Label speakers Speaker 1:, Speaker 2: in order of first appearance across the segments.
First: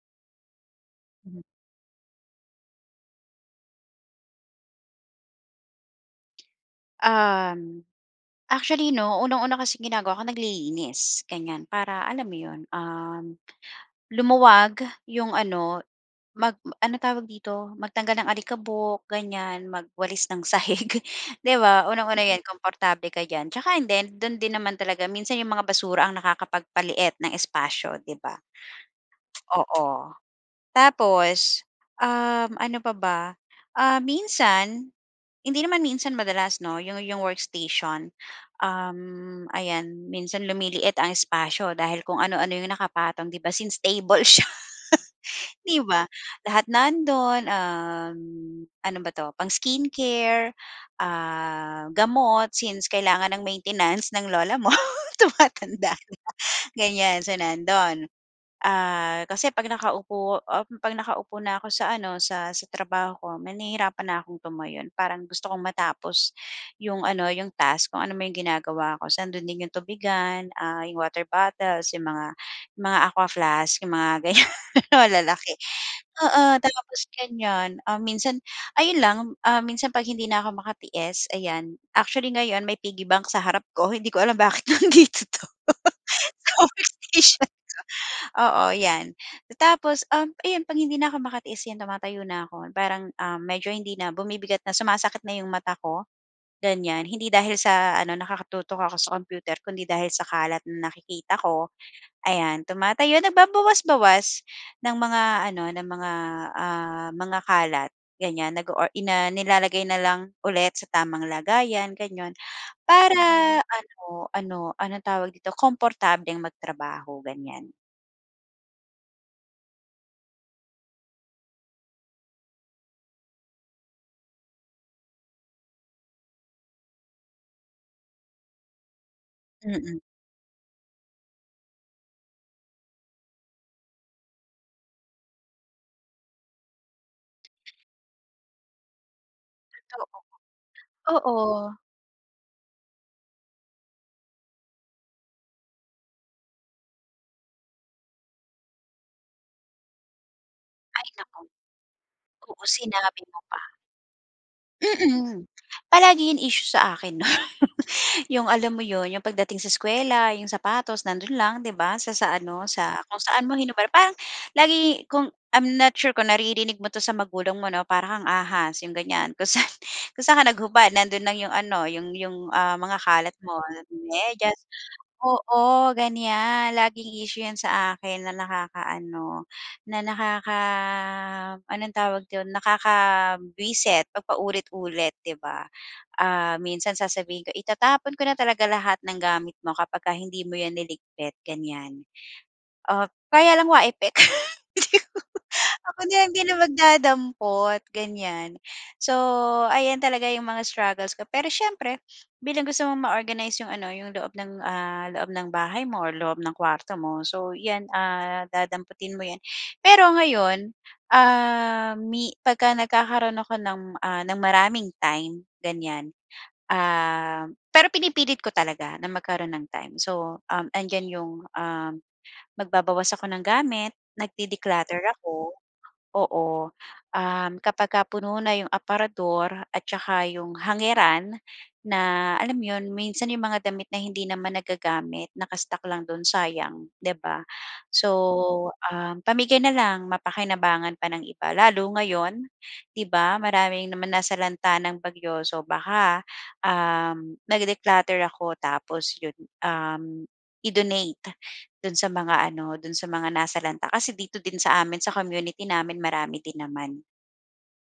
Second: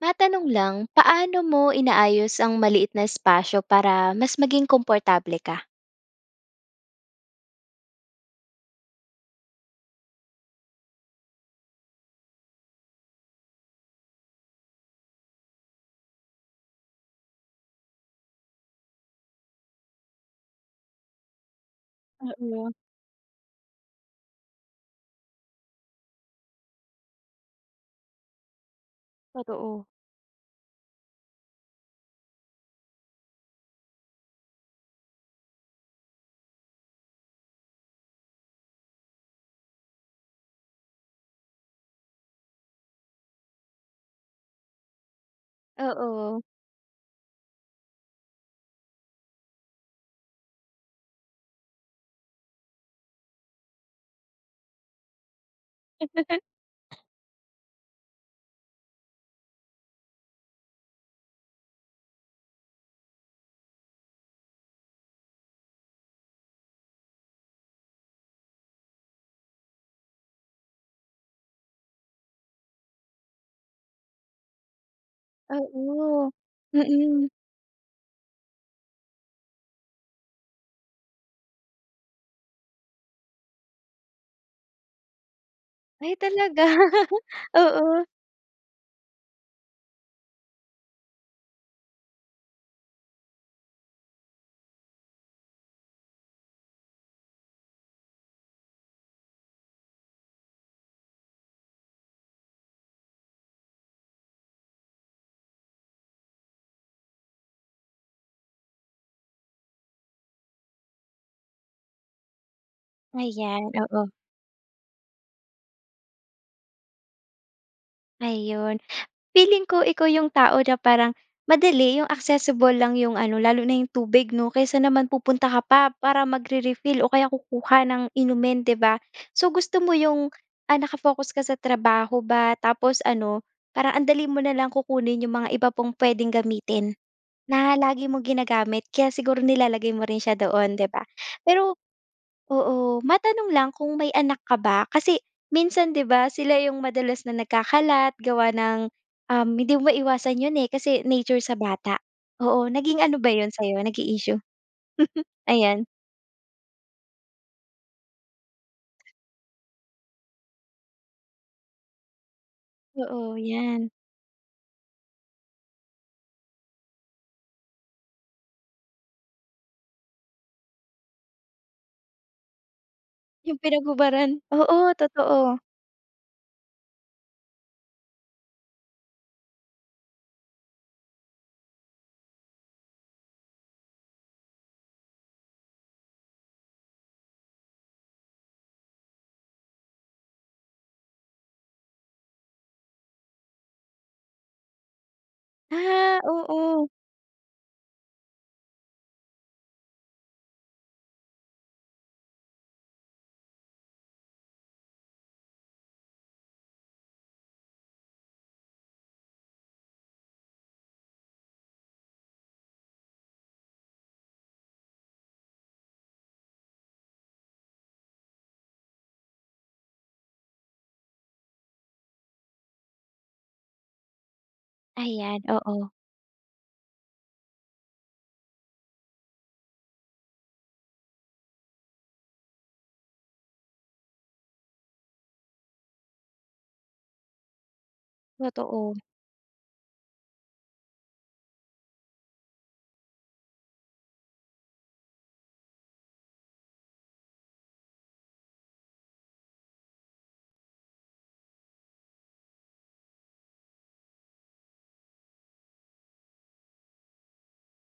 Speaker 1: Matanong lang,
Speaker 2: Mm.
Speaker 1: paano mo inaayos ang maliit na espasyo para mas maging komportable ka?
Speaker 2: Um, actually, 'no? Unang-una kasing ginagawa ko naglilinis, ganyan. Para alam mo 'yon, um, lumuwag 'yong ano, mag m ano tawag dito? Magtanggal ng alikabok, ganyan, magwalis ng sahig. 'Di ba? Unang-una 'yan,
Speaker 1: Oo.
Speaker 2: komportable ka diyan. Tsaka hindi, do'n din naman talaga minsan 'yong mga basura ang nakakapagpaliit ng espasyo, 'di ba?
Speaker 1: Totoo.
Speaker 2: Oo, tapos, um, ano pa ba? Ah, minsan, hindi naman minsan, madalas, 'no? 'Yong-'yong workstation, um, ayan minsan lumiliit ang espasyo dahil kung ano-ano 'yong nakapatong, 'di ba? Since table siya, 'di ba?
Speaker 1: Oo.
Speaker 2: Lahat nando'n, um, ano ba 'to? Pang-skin care, ah, gamot, since kailangan ng maintenance ng lola mo tumatanda na ganyan, so, nando'n. Ah, kasi 'pag nakaupo, um, pag nakaupo na ako sa ano, sa sa trabaho ko. Me nahirapan na akong tumayo parang gusto kong matapos 'yong ano, 'yong task, kung anuman 'yong ginagawa ko. So, ando'n din 'yong tubigan, ah, 'yong water bottles, 'yong mga 'yong mga Aqua Flask 'yong mga ganyan malalaki.
Speaker 1: Oo.
Speaker 2: Oo, tapos
Speaker 1: Mhm.
Speaker 2: ganyan, ah, minsan ayun lang, ah, minsan 'pag hindi na'ko makatiis, ayan actually, ngayon may piggy bank sa harap ko. Hindi ko alam bakit nandito 'to,
Speaker 1: Ay,
Speaker 2: sa
Speaker 1: talaga?
Speaker 2: workstation ko.
Speaker 1: Oo.
Speaker 2: Oo 'yan. Tapos, um, ayun 'pag hindi na'ko makatiis 'yan tumatayo na ako. Parang, um, medyo hindi na bumibigat na, sumasakit na 'yong mata ko, ganyan. Hindi dahil sa ano, nakatutok ako sa computer, kundi dahil sa kalat na nakikita ko. Ayan, tumatayo nagbabawas-bawas ng mga ano, ng mga, ah, mga kalat ganyan. Nag-o-or ina nilalagay na lang ulit sa tamang lagayan gano'n. Para
Speaker 1: Ayan, oo.
Speaker 2: ano ano, anong tawag dito komportableng magtrabaho ganyan.
Speaker 1: Ayon, feeling ko ikaw 'yong tao na parang, madali 'yong accessible lang 'yong ano, lalo na 'yong tubig 'no, kaysa naman pupunta ka pa para magre-refill o kaya kukuha ng inumin 'di ba? So, gusto mo
Speaker 2: Mm.
Speaker 1: 'yong, ah, naka-focus ka sa trabaho ba tapos ano, parang ang dali mo na lang kukunin 'yong mga iba pang puwedeng gamitin, na lagi mong ginagamit. Kaya siguro nilalagay mo rin siya doon, 'di ba.
Speaker 2: Oo, oo.
Speaker 1: Pero oo, matanong lang kung may anak ka ba? Kasi, minsan 'di ba, sila 'yong madalas na nagkakalat, gawa ng, um, hindi mo maiiwasan 'yon eh, kasi
Speaker 2: Ay,
Speaker 1: nature
Speaker 2: naku.
Speaker 1: sa bata.
Speaker 2: Oo,
Speaker 1: Oo, naging ano
Speaker 2: sinabi
Speaker 1: ba
Speaker 2: mo
Speaker 1: 'yon
Speaker 2: pa.
Speaker 1: sa'yo? Naging issue?
Speaker 2: Mm,
Speaker 1: Ayan.
Speaker 2: palagi yung issue sa akin 'no. 'Yong alam mo 'yon, 'yong pagdating sa eskuwela, 'yong sapatos nando'n lang 'di ba, sa sa ano, sa kung
Speaker 1: Oo,
Speaker 2: saan mo hinubad.
Speaker 1: 'yan.
Speaker 2: Parang lagi kung I'm not sure kung naririnig mo 'to sa magulang mo 'no, "Para kang ahas." 'yong ganyan. Kung sa'n kung sa'n ka naghubad nando'n lang 'yong ano, 'yong 'yong, ah, mga kalat
Speaker 1: Yung
Speaker 2: mo,
Speaker 1: pinaghubaran.
Speaker 2: medyas
Speaker 1: Oo, totoo.
Speaker 2: oo, ganyan. Laging issue yan sa akin na nakakaano, na nakaka anong tawag do'n? Nakakabwisit 'pag paulit-ulit 'di ba? Ah, minsan sasabihin ko, "Itatapon ko na talaga lahat ng gamit mo kapagka hindi mo yan niligpit." ganyan. O, kaya lang wa epek. Ako
Speaker 1: Ah,
Speaker 2: na lang din ang
Speaker 1: oo.
Speaker 2: magdadampot ganyan. So, ayan talaga yung mga struggles ko pero siyempre, bilang gusto mong ma-organize 'yong ano, 'yong loob ng, ah, loob ng bahay mo or loob ng kuwarto mo, so 'yan, ah, dadamputin mo 'yan. Pero ngayon, ah, mi pagka nagkakaro'n ako ng, ah, ng maraming time ganyan, um pero pinipilit ko talaga na magkaro'n ng time. So, um, andiyan 'yong, um, magbabawas ako ng gamit, nag-de-declutter
Speaker 1: Ayan,
Speaker 2: ako.
Speaker 1: oo.
Speaker 2: Oo, um, kapagka puno na yung aparador at tsaka yung hangeran na alam mo yun? Minsan yung mga damit na hindi naman nagagamit, naka-stock lang do'n, sayang 'di ba? So,
Speaker 1: Totoo.
Speaker 2: um, pamigay na lang, mapakinabangan pa ng iba. Lalo ngayon, 'di ba, maraming naman nasalanta ng bagyo. So, baka, um, nag-declutter ako tapos 'yon, um, i-donate do'n sa mga ano, do'n sa mga nasalanta. Kasi dito din sa amin, sa community namin, marami din naman.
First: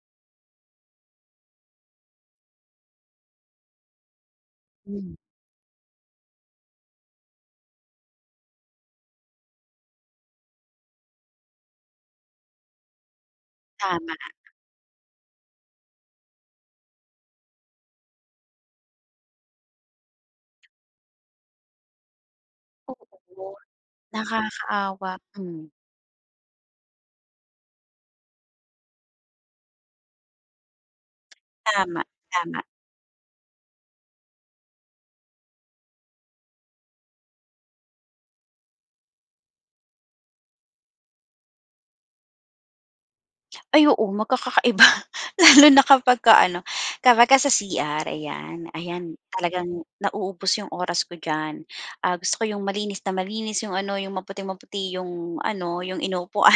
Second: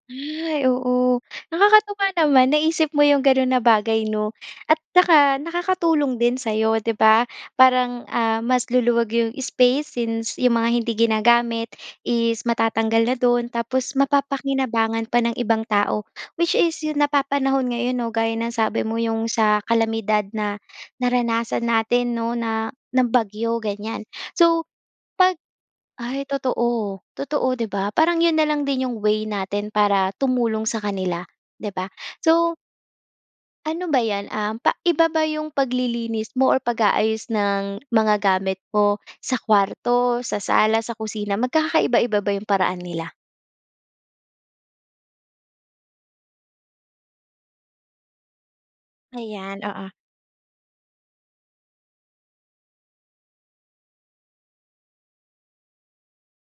Speaker 1: Ay, oo. Nakakatuwa naman, naisip mo yung ganun na bagay 'no. At
Speaker 2: Hmm.
Speaker 1: saka nakakatulong din sa'yo 'di ba, parang, ah, mas luluwag yung space since yung mga hindi ginagamit is matatanggal na do'n tapos
Speaker 2: Tama.
Speaker 1: mapapakinabangan pa ng ibang tao. Which is yung napapanahon ngayon 'no, gaya ng sabi mo, 'yung sa kalamidad na naranasan natin 'no na ng
Speaker 2: Oo,
Speaker 1: bagyo, ganyan. So
Speaker 2: nakakaawa.
Speaker 1: 'pag
Speaker 2: Hmm.
Speaker 1: ay totoo totoo 'di ba, parang yun nalang din yung way natin para tumulong sa kanila, 'di ba.
Speaker 2: Tama,
Speaker 1: So
Speaker 2: tama.
Speaker 1: Ano ba yan? Um, pa iba ba 'yung paglilinis mo or pag-aayos ng mga gamit mo sa kuwarto, sa sala, sa kusina, magkakaiba-iba ba 'yung paraan nila?
Speaker 2: Ay oo, magkakakaiba, lalo na kapagka ano, kapagka sa CR, ayan. Ayan,
Speaker 1: Ayan,
Speaker 2: talagang
Speaker 1: oo.
Speaker 2: nauubos yung oras ko diyan. Ah, gusto ko yung malinis na malinis, yung ano, yung maputing-maputi yung ano, yung inuupuan,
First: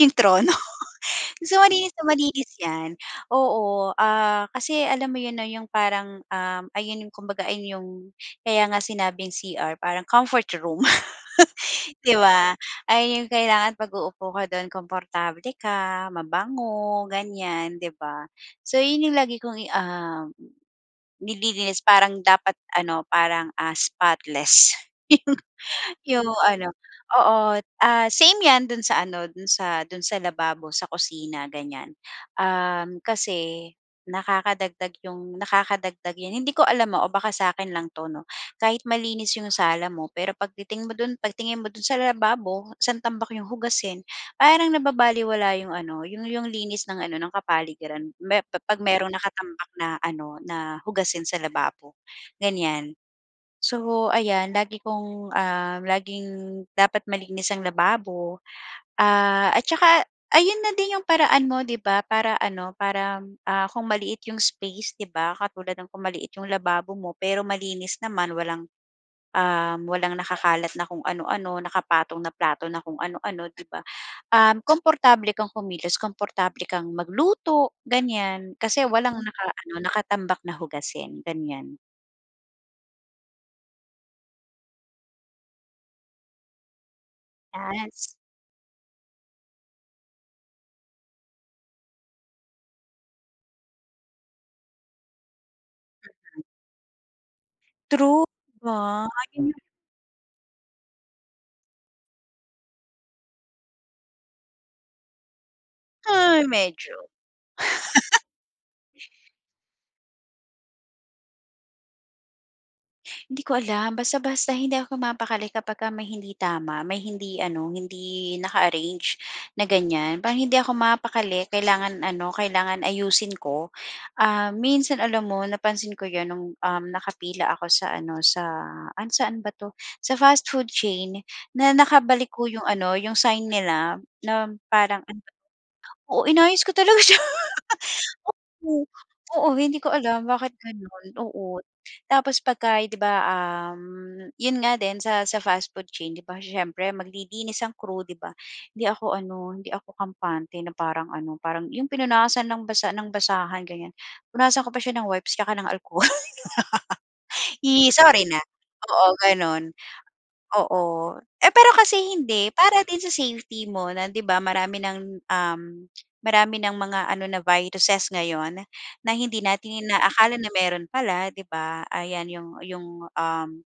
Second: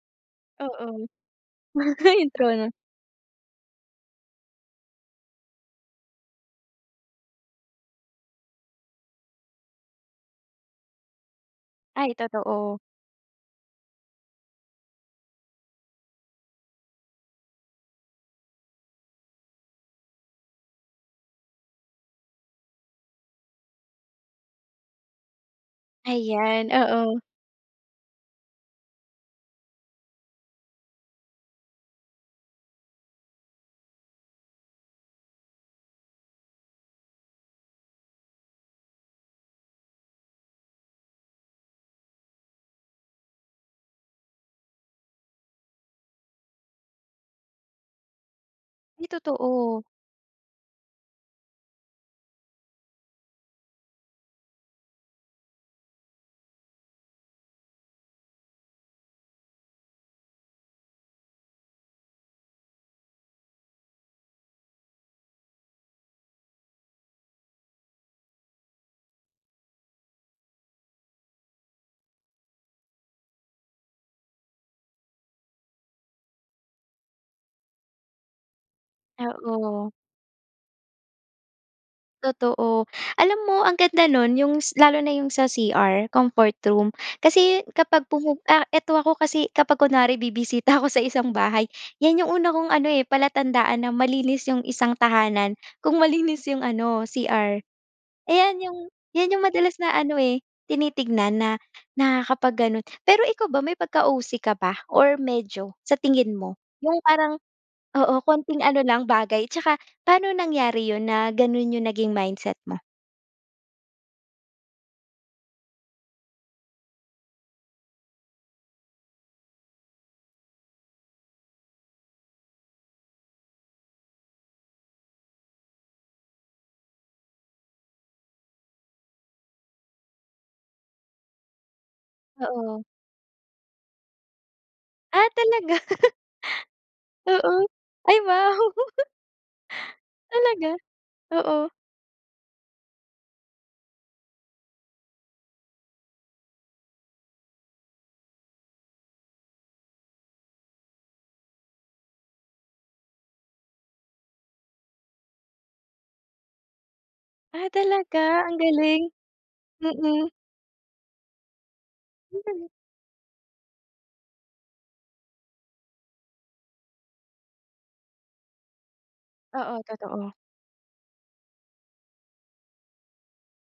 Speaker 2: yung trono.
Speaker 1: Oo.
Speaker 2: So, malinis na
Speaker 1: 'Yong
Speaker 2: malinis
Speaker 1: trono.
Speaker 2: 'yan. Oo, ah, kasi alam mo 'yon 'no, 'yong parang, um, ayun yung kumbaga ayon yung kaya nga sinabing CR, parang comfort room, 'di
Speaker 1: Ay,
Speaker 2: ba.
Speaker 1: totoo.
Speaker 2: Ayon yung kailangan 'pag uupo ka do'n, komportable ka, mabango, ganyan 'di ba. So, yun lagi kong i um, nililinis parang dapat ano, parang, ah, spotless yung yung
Speaker 1: Ayan,
Speaker 2: ano
Speaker 1: oo.
Speaker 2: oo, ah, same 'yan do'n sa ano, do'n sa do'n sa lababo, sa kusina, ganyan. Um, kasi nakakadagdag yung nakakadagdag 'yan hindi ko alam ah o baka sa'kin lang 'to, 'no. Kahit malinis yung sala mo pero 'pag titingin mo do'n pag tingin mo do'n sa lababo, 'sang tambak yung hugasin, parang nababalewala yung ano, yung yung linis ng ano, ng kapaligiran. Me pa 'pag
Speaker 1: Uy,
Speaker 2: mayro'n nakatambak
Speaker 1: totoo.
Speaker 2: na ano, na hugasin sa lababo, ganyan. So, ayan lagi kong, ah, laging dapat malinis ang lababo, ah, at saka ayun na din 'yung paraan mo 'di ba para ano para, ah, kung maliit yung space, 'di ba. Katulad ng kung maliit yung lababo mo pero malinis naman, walang um, walang nakakalat na kung ano-ano, nakapatong na plato na kung ano-ano 'di ba. Um, komportable kang kumilos, komportable kang magluto, ganyan. Kasi walang naka-ano,
Speaker 1: Oo.
Speaker 2: nakatambak na hugasin, ganyan.
Speaker 1: Totoo. Alam mo, ang ganda no'n, 'yong s lalo na 'yong sa CR, comfort room. Kasi
Speaker 2: Yes.
Speaker 1: kapag pumupu ah, eto ako kasi kapag kunwari bibisita ako sa isang bahay, 'yan 'yong una kong ano eh, palatandaan na malinis 'yong isang tahanan, kung malinis 'yong ano, CR.
Speaker 2: True, di
Speaker 1: Ayan 'yong
Speaker 2: ba?
Speaker 1: 'yan 'yong
Speaker 2: Yun yong
Speaker 1: madalas na ano eh, tinitignan na nakakapag ganon. Pero ikaw ba may pagka-OC ka ba or medyo? Sa tingin
Speaker 2: Ay,
Speaker 1: mo, 'yong
Speaker 2: medyo.
Speaker 1: parang oo, konting ano lang bagay tsaka paano nangyari yun na ganun yung naging mindset mo?
Speaker 2: Hindi ko alam, basta-basta hindi ako mapapakali kapagka may hindi tama, may hindi ano, hindi naka-arrange na ganyan. Parang hindi ako mapapakali, kailangan ano, kailangan ayusin ko. Ah, minsan alam mo, napansin ko 'yon no'ng, um, nakapila ako sa ano, sa, ano saan ba 'to, sa fast food chain na nakabaliko 'yong
Speaker 1: Oo.
Speaker 2: ano, 'yong sign nila na parang ano
Speaker 1: Ah, talaga?
Speaker 2: oo, inayos ko talaga siya.
Speaker 1: Oo. Ay, wow.
Speaker 2: Oo, hindi ko alam bakit
Speaker 1: Talaga?
Speaker 2: gano'n. Oo,
Speaker 1: Oo.
Speaker 2: tapos pagka 'di ba, um, yun nga din sa sa fast food chain 'di ba siyempre maglilinis ang crew 'di ba hindi ako ano, hindi ako kampante na parang ano, parang 'yong pinunasan ng basa ng basahan ganyan, punasan ko pa siya ng wipes tsaka ng alkohol.
Speaker 1: Ah,
Speaker 2: Ih sorry na.
Speaker 1: talaga? Ang galing.
Speaker 2: Oo, gano'n.
Speaker 1: Mm.
Speaker 2: Oo, eh pero kasi hindi,
Speaker 1: [unintelligible]
Speaker 2: para din sa safety mo na 'di ba marami ng, um, marami ng mga ano na viruses ngayon na hindi
Speaker 1: Oo,
Speaker 2: natin
Speaker 1: totoo.
Speaker 2: inaakala na mayro'n pala 'di ba. Ayan 'yong 'yong, um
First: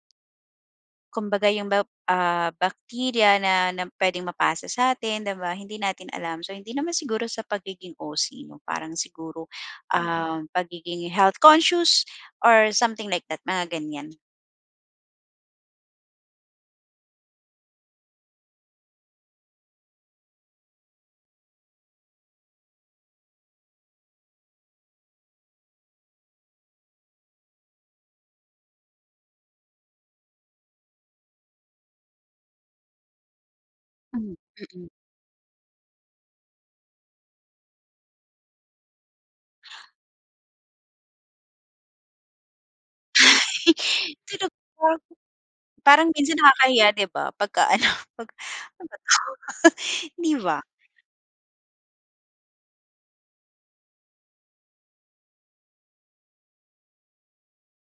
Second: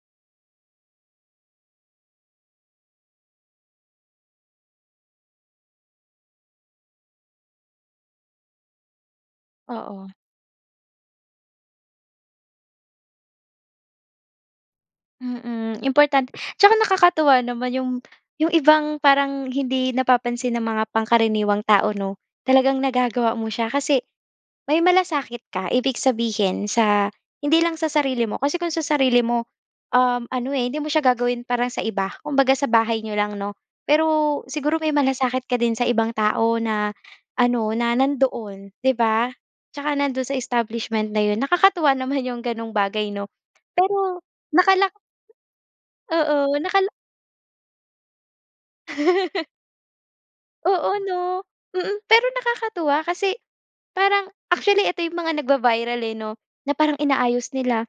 Speaker 2: Kumbaga yung ba ah, bacteria na na puwedeng mapasa satin di ba, hindi natin alam. So, hindi naman siguro sa pagiging OC 'no? Parang siguro,
Speaker 1: Oo.
Speaker 2: ah, pagiging health conscious or something like that, mga ganyan.
Speaker 1: Mm, important tsaka nakakatuwa naman 'yong 'yong ibang, parang hindi napapansin ng mga pangkaraniwang tao, 'no? Talagang nagagawa mo siya. Kasi may malasakit ka, ibig sabihin sa hindi lang sa sarili mo. Kasi kung sa sarili mo, um, ano eh, hindi mo siya gagawin, parang sa iba. Kumbaga sa bahay n'yo lang 'no? Pero
Speaker 2: Hmm,
Speaker 1: siguro
Speaker 2: mm.
Speaker 1: may malasakit ka din sa ibang tao na, ano, na nandoon, 'di ba? Tsaka nando'n sa establishment na 'yon. Nakakatuwa naman 'yong ganong bagay 'no? Pero
Speaker 2: [unintelligible]
Speaker 1: nakala
Speaker 2: Parang minsan
Speaker 1: oo, nakala
Speaker 2: nakakahiya 'di ba? Pagka-ano, 'pag ano ba 'to? Di ba?
Speaker 1: Oo, 'no? Mm. Pero nakakatuwa kasi, parang actually eto 'yong mga nagva-viral eh, 'no? Na parang inaayos nila.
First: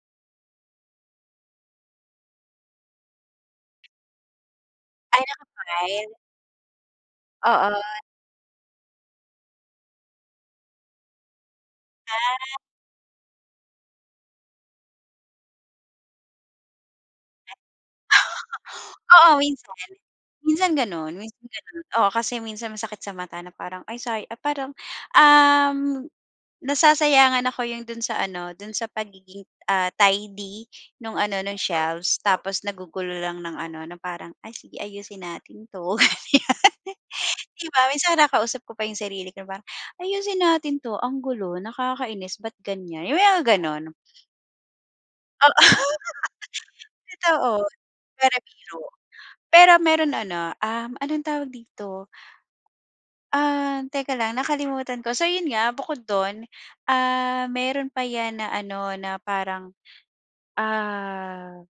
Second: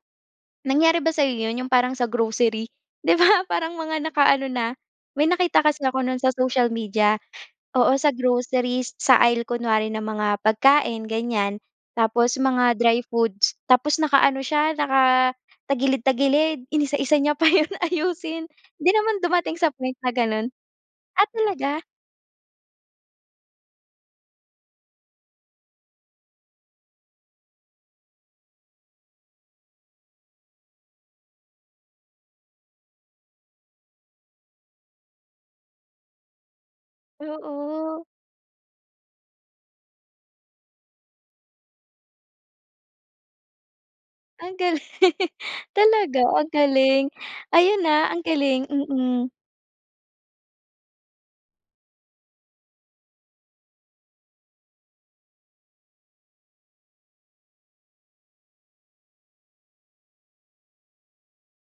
Speaker 1: Nangyari ba sa 'yo 'yon? 'Yong parang sa grocery, 'di ba? Parang mga nakaano na
Speaker 2: Ay,
Speaker 1: may nakita kasi ako
Speaker 2: naka-file.
Speaker 1: no'n sa social media.
Speaker 2: Oo.
Speaker 1: Oo, sa groceries sa aisle kunwari ng mga pagkain, ganyan. Tapos
Speaker 2: Ah.
Speaker 1: mga dry foods tapos naka-ano siya, nakatagilid-tagilid, inisa-isa niya pa 'yon ayusin. 'Di naman
Speaker 2: Oo,
Speaker 1: dumating sa
Speaker 2: minsan.
Speaker 1: point na gano'n?
Speaker 2: Minsan gano'n,
Speaker 1: Ah,
Speaker 2: minsan
Speaker 1: talaga?
Speaker 2: gano'n. Oo kasi minsan masakit sa mata, na parang ay say ah, parang, um, nasasayangan ako 'yong do'n sa ano, do'n sa pagiging, ah, tidy nung ano, nung shelves. Tapos nagugulo lang ng ano, na parang, "Ay, sige ayusin natin 'to", ganyan. Di ba?
Speaker 1: Oo.
Speaker 2: Minsan kinakausap ko pa yung sarili ko parang, "Ayusin natin 'to, ang gulo, nakakainis, ba't ganyan." yung may mga ganon.
Speaker 1: Ang galing.
Speaker 2: Oo.
Speaker 1: Talaga? Ang galing.
Speaker 2: Totoo,
Speaker 1: Ayun ah, ang
Speaker 2: puwera
Speaker 1: galing,
Speaker 2: biro.
Speaker 1: mm.
Speaker 2: Pero meron ano, um, anong tawag dito? Ah, teka lang nakalimutan ko. So yun nga, bukod dun, ah, meron pa yan na ano, na parang, ah,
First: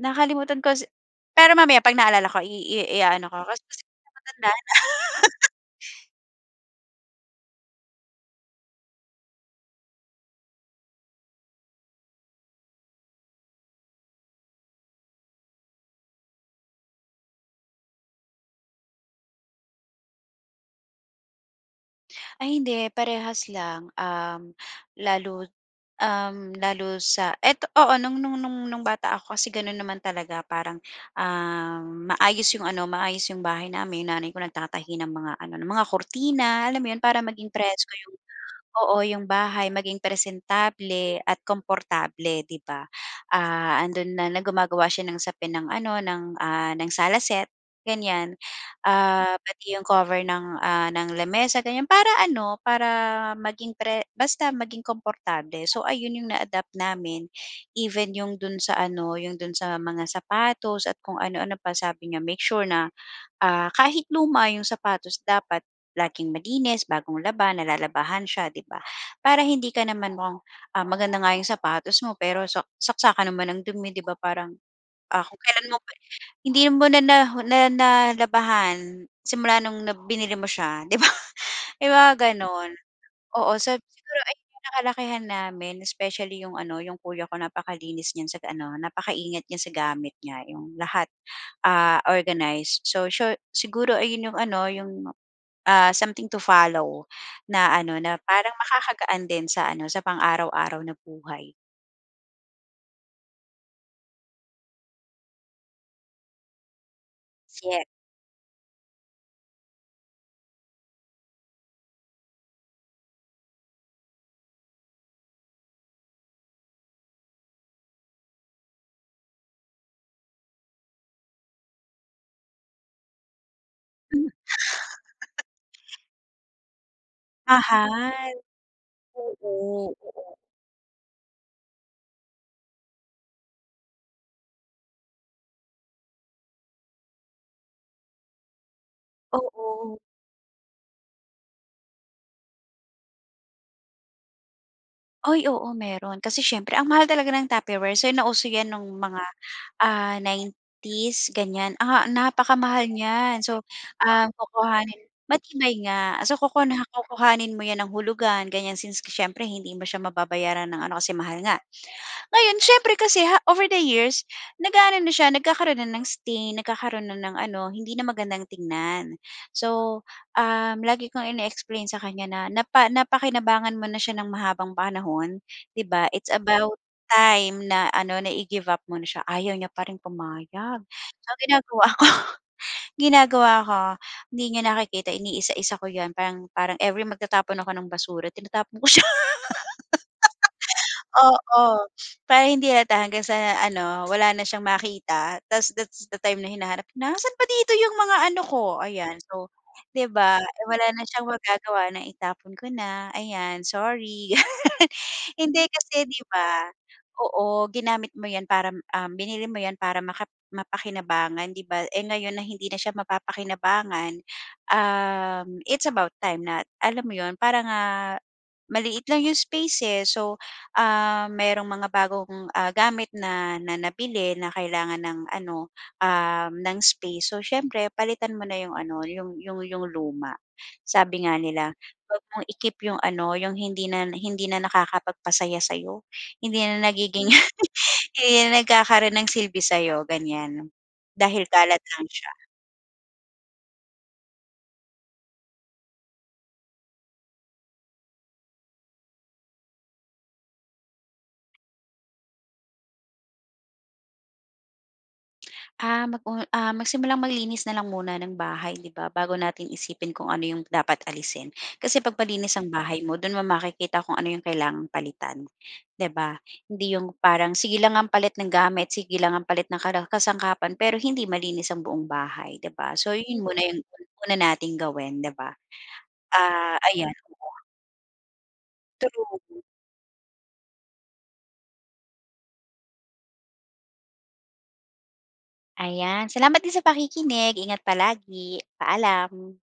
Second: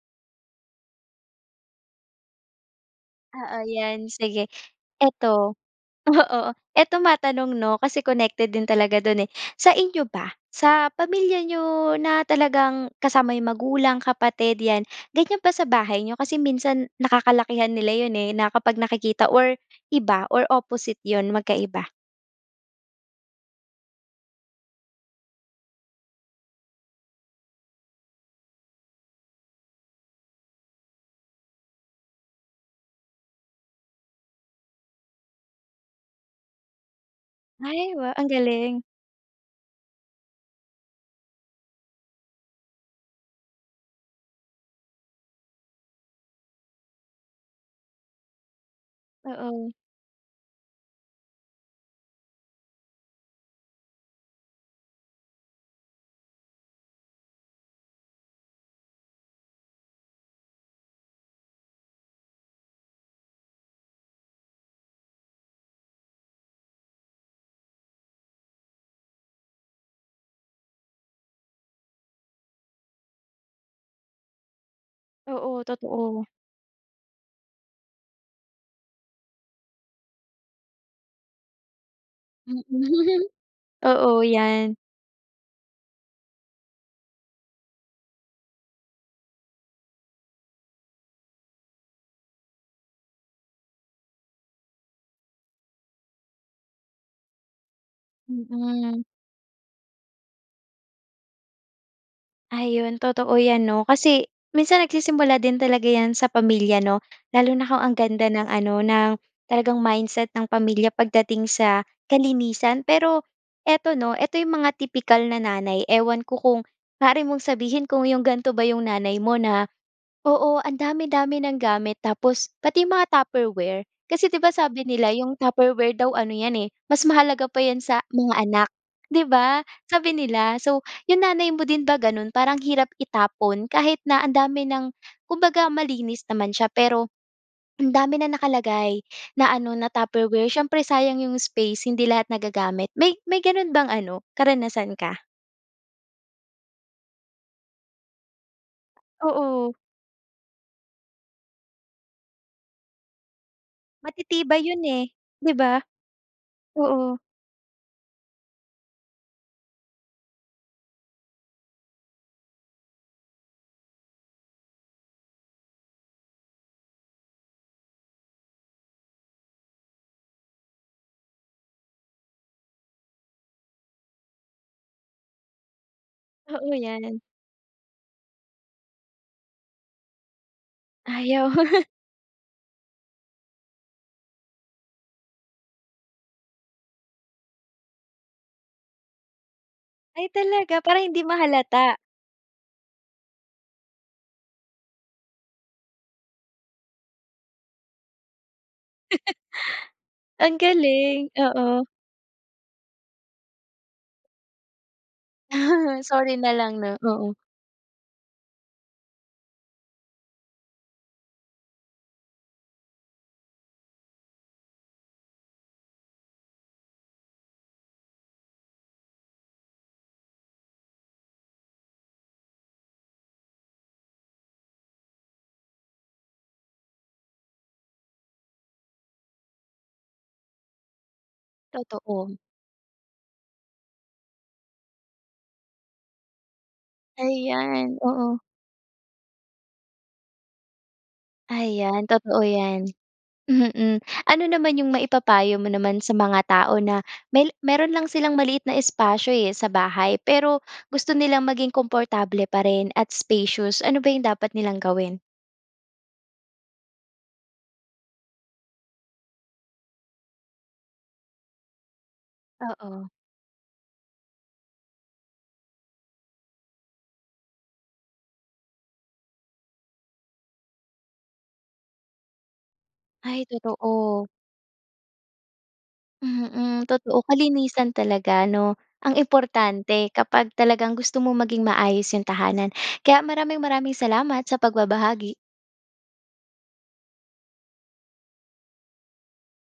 Speaker 2: nakalimutan ko si pero mamaya 'pag naalala ko i i ia-ano ko
Speaker 1: Oo,
Speaker 2: kasi hindi ko
Speaker 1: 'yan
Speaker 2: talaga
Speaker 1: sige.
Speaker 2: matandaan.
Speaker 1: Ito, oo. Ito matanong 'no? Kasi connected din talaga do'n eh. Sa inyo ba, sa pamilya n'yo, na talagang kasama yung magulang, kapatid, 'yan, ganyan ba sa bahay niyo? Kasi minsan, nakakalakihan nila 'yon eh, na kapag nakikita or iba or opposite 'yon magkaiba?
Speaker 2: Ay, hindi, parehas lang. Um, lalo, um, lalo sa eto, oo, no'ng-no'ng-no'ng no'ng bata ako, kasi gano'n naman talaga parang, ah, maayos 'yong ano, maayos 'yong bahay namin. Nanay ko, nagtatahi ng mga ano, ng mga kurtina alam mo 'yon? Para maging presko
Speaker 1: Ay, wow!
Speaker 2: 'yong
Speaker 1: Ang galing!
Speaker 2: oo, 'yong bahay, maging presentable at komportable 'di ba? Ah, 'andon na, na gumagawa siya ng sapin ng ano, ng, ah, ng sala set, ganyan. Ah,
Speaker 1: Oo.
Speaker 2: pati 'yong cover ng, ah, ng lamesa, ganyan. Para ano, para, maging pre basta maging komportable. So, ayun 'yong na-adapt namin. Even 'yong do'n sa ano, 'yong do'n sa mga sapatos, at kung ano-ano pa. Sabi niya, "Make sure na, ah, kahit luma 'yong sapatos dapat laging malinis, bagong laba, nalalabahan siya." 'di ba? Para hindi ka naman mukhang ah, maganda nga 'yong sapatos mo pero sak saksakan naman ng dumi 'di ba? Parang, ah, kung
Speaker 1: Oo,
Speaker 2: kailan mo pa
Speaker 1: totoo.
Speaker 2: hindi mo na na na nalabahan simula no'ng na binili mo siya 'di ba may mga
Speaker 1: Mm,
Speaker 2: gano'n. Oo, sab siguro
Speaker 1: Oo,
Speaker 2: ay
Speaker 1: 'yan.
Speaker 2: nakalakihan namin, especially 'yong ano, 'yong kuya ko napakalinis niyan sa ano napakaingat niya sa gamit niya. 'Yong lahat, ah, organized. So, siyo siguro ayun 'yong ano, 'yong, ah, something to follow, na ano, na parang
Speaker 1: Mm.
Speaker 2: makakagaan din sa ano, sa pang-araw-araw na buhay.
Speaker 1: Ayun, totoo 'yan, 'no? Kasi minsan nagsisimula din talaga 'yan sa pamilya, 'no? Lalo na kung
Speaker 2: [unintelligible]
Speaker 1: ang ganda ng ano, ng talagang mindset ng pamilya pagdating sa kalinisan. Pero ito, 'no? Ito 'yong mga tipikal na nanay. Ewan ko kung maari mong sabihin kung 'yong ganito ba 'yong nanay mo, na oo, ang dami-dami ng gamit, tapos pati mga Tupperware.
Speaker 2: Hmm.
Speaker 1: Kasi, 'di ba, sabi
Speaker 2: [unintelligible]
Speaker 1: nila 'yong Tupperware daw ano 'yan, eh, mas mahalaga pa 'yan sa
Speaker 2: Mahal.
Speaker 1: mga anak, 'di ba?
Speaker 2: Oo,
Speaker 1: Sabi
Speaker 2: oo.
Speaker 1: nila. So 'yong nanay mo din ba gano'n? Parang hirap itapon kahit na ang dami ng kumbaga malinis naman siya, pero ang dami na nakalagay na ano, na
Speaker 2: Oo.
Speaker 1: Tupperware. Siyempre sayang 'yong space, hindi lahat nagagamit. May may gano'n bang ano, karanasan ka?
Speaker 2: Uy, oo mayroon. Kasi siyempre ang mahal talaga ng Tupperware. So, nauso 'yan no'ng mga,
Speaker 1: Oo.
Speaker 2: ah, 90's ganyan. Ah, napakamahal niyan. So, um,
Speaker 1: Matitibay 'yon,
Speaker 2: kukuhanin
Speaker 1: eh, 'di ba?
Speaker 2: matibay nga. So [unintelligible]
Speaker 1: Oo.
Speaker 2: kukuhanin mo 'yan ng hulugan, ganyan. Since siyempre, hindi mo siya mababayaran ng ano, kasi mahal nga. Ngayon, siyempre kasi ha over the years, nag-a-ano na siya. Nagkakaro'n na ng stain, nagkakaro'n na ng ano, hindi na magandang tingnan. So, um, lagi kong ine-explain sa kanya na napa napakinabangan mo na siya ng mahabang panahon, 'di ba? It's
Speaker 1: Oo,
Speaker 2: about
Speaker 1: 'yan.
Speaker 2: time na ano, na i-give up mo na siya. Ayaw niya pa rin pumayag. So, ang
Speaker 1: Ayaw.
Speaker 2: ginagawa ko ginagawa ko, hindi niya nakikita iniisa-isa ko 'yan. Parang parang every magtatapon ako ng basura, tinatapon ko siya.
Speaker 1: Ay talaga, para hindi
Speaker 2: Oo,
Speaker 1: mahalata.
Speaker 2: para hindi halata, hanggang sa ano, wala na siyang makita. Tapos, that's the time na hinahanap, "Nasa'n ba dito 'yong mga ano ko?" Ayan. So, 'di ba?
Speaker 1: Ang
Speaker 2: Eh, wala na siyang
Speaker 1: galing,
Speaker 2: magagawa,
Speaker 1: oo.
Speaker 2: naitapon ko na. Ayan, "Sorry." Hindi kasi, 'di
Speaker 1: Sorry na
Speaker 2: ba
Speaker 1: lang, 'no? Oo.
Speaker 2: oo, ginamit mo 'yan para, um, binili mo 'yan para makap mapakinabangan, 'di ba? Eh, ngayon na hindi na siya mapapakinabangan. Um, it's about time na alam mo 'yon? Para nga maliit lang 'yong space, eh. So, ah, mayro'ng mga bagong, ah, gamit na nabili na kailangan ng ano, um, ng space. So, siyempre palitan mo na 'yong ano, 'yong 'yong 'yong luma. Sabi nga nila, huwag
Speaker 1: Totoo.
Speaker 2: mong i-keep 'yong ano, 'yong hindi na hindi na nakakapagpasaya sa'yo. Hindi na nagiging
Speaker 1: Ayan,
Speaker 2: hindi
Speaker 1: oo.
Speaker 2: na nagkakaro'n ng silbi sa'yo, ganyan. Dahil kalat lang
Speaker 1: Ayan, totoo
Speaker 2: siya.
Speaker 1: 'yan. Mm, ano naman 'yong maipapayo mo naman sa mga tao na may mayroon lang silang maliit na espasyo, eh, sa bahay. Pero gusto nilang maging komportable pa rin at spacious. Ano ba 'yong dapat nilang gawin?
Speaker 2: Ah, mag o ah, magsimulang maglinis na lang muna ng bahay, 'di ba? Bago natin isipin kung ano 'yong dapat alisin. Kasi 'pag malinis ang bahay
Speaker 1: Oo.
Speaker 2: mo, do'n mo makikita kung ano 'yong kailangang palitan, 'di ba? Hindi 'yong parang, sige lang ang palit ng gamit, sige lang ang palit ng kara kasangkapan. Pero hindi malinis ang buong bahay, 'di ba? So, 'yon
Speaker 1: Ay,
Speaker 2: muna 'yong
Speaker 1: totoo.
Speaker 2: una nating gawin, 'di ba? Ah,
Speaker 1: Mm,
Speaker 2: ayan.
Speaker 1: totoo kalinisan talaga, 'no? Ang
Speaker 2: True.
Speaker 1: importante, kapag talagang gusto mo maging maayos 'yong tahanan. Kaya, maraming maraming salamat sa pagbabahagi.
Speaker 2: Ayan. Salamat din sa pakikinig. Ingat palagi. Paalam.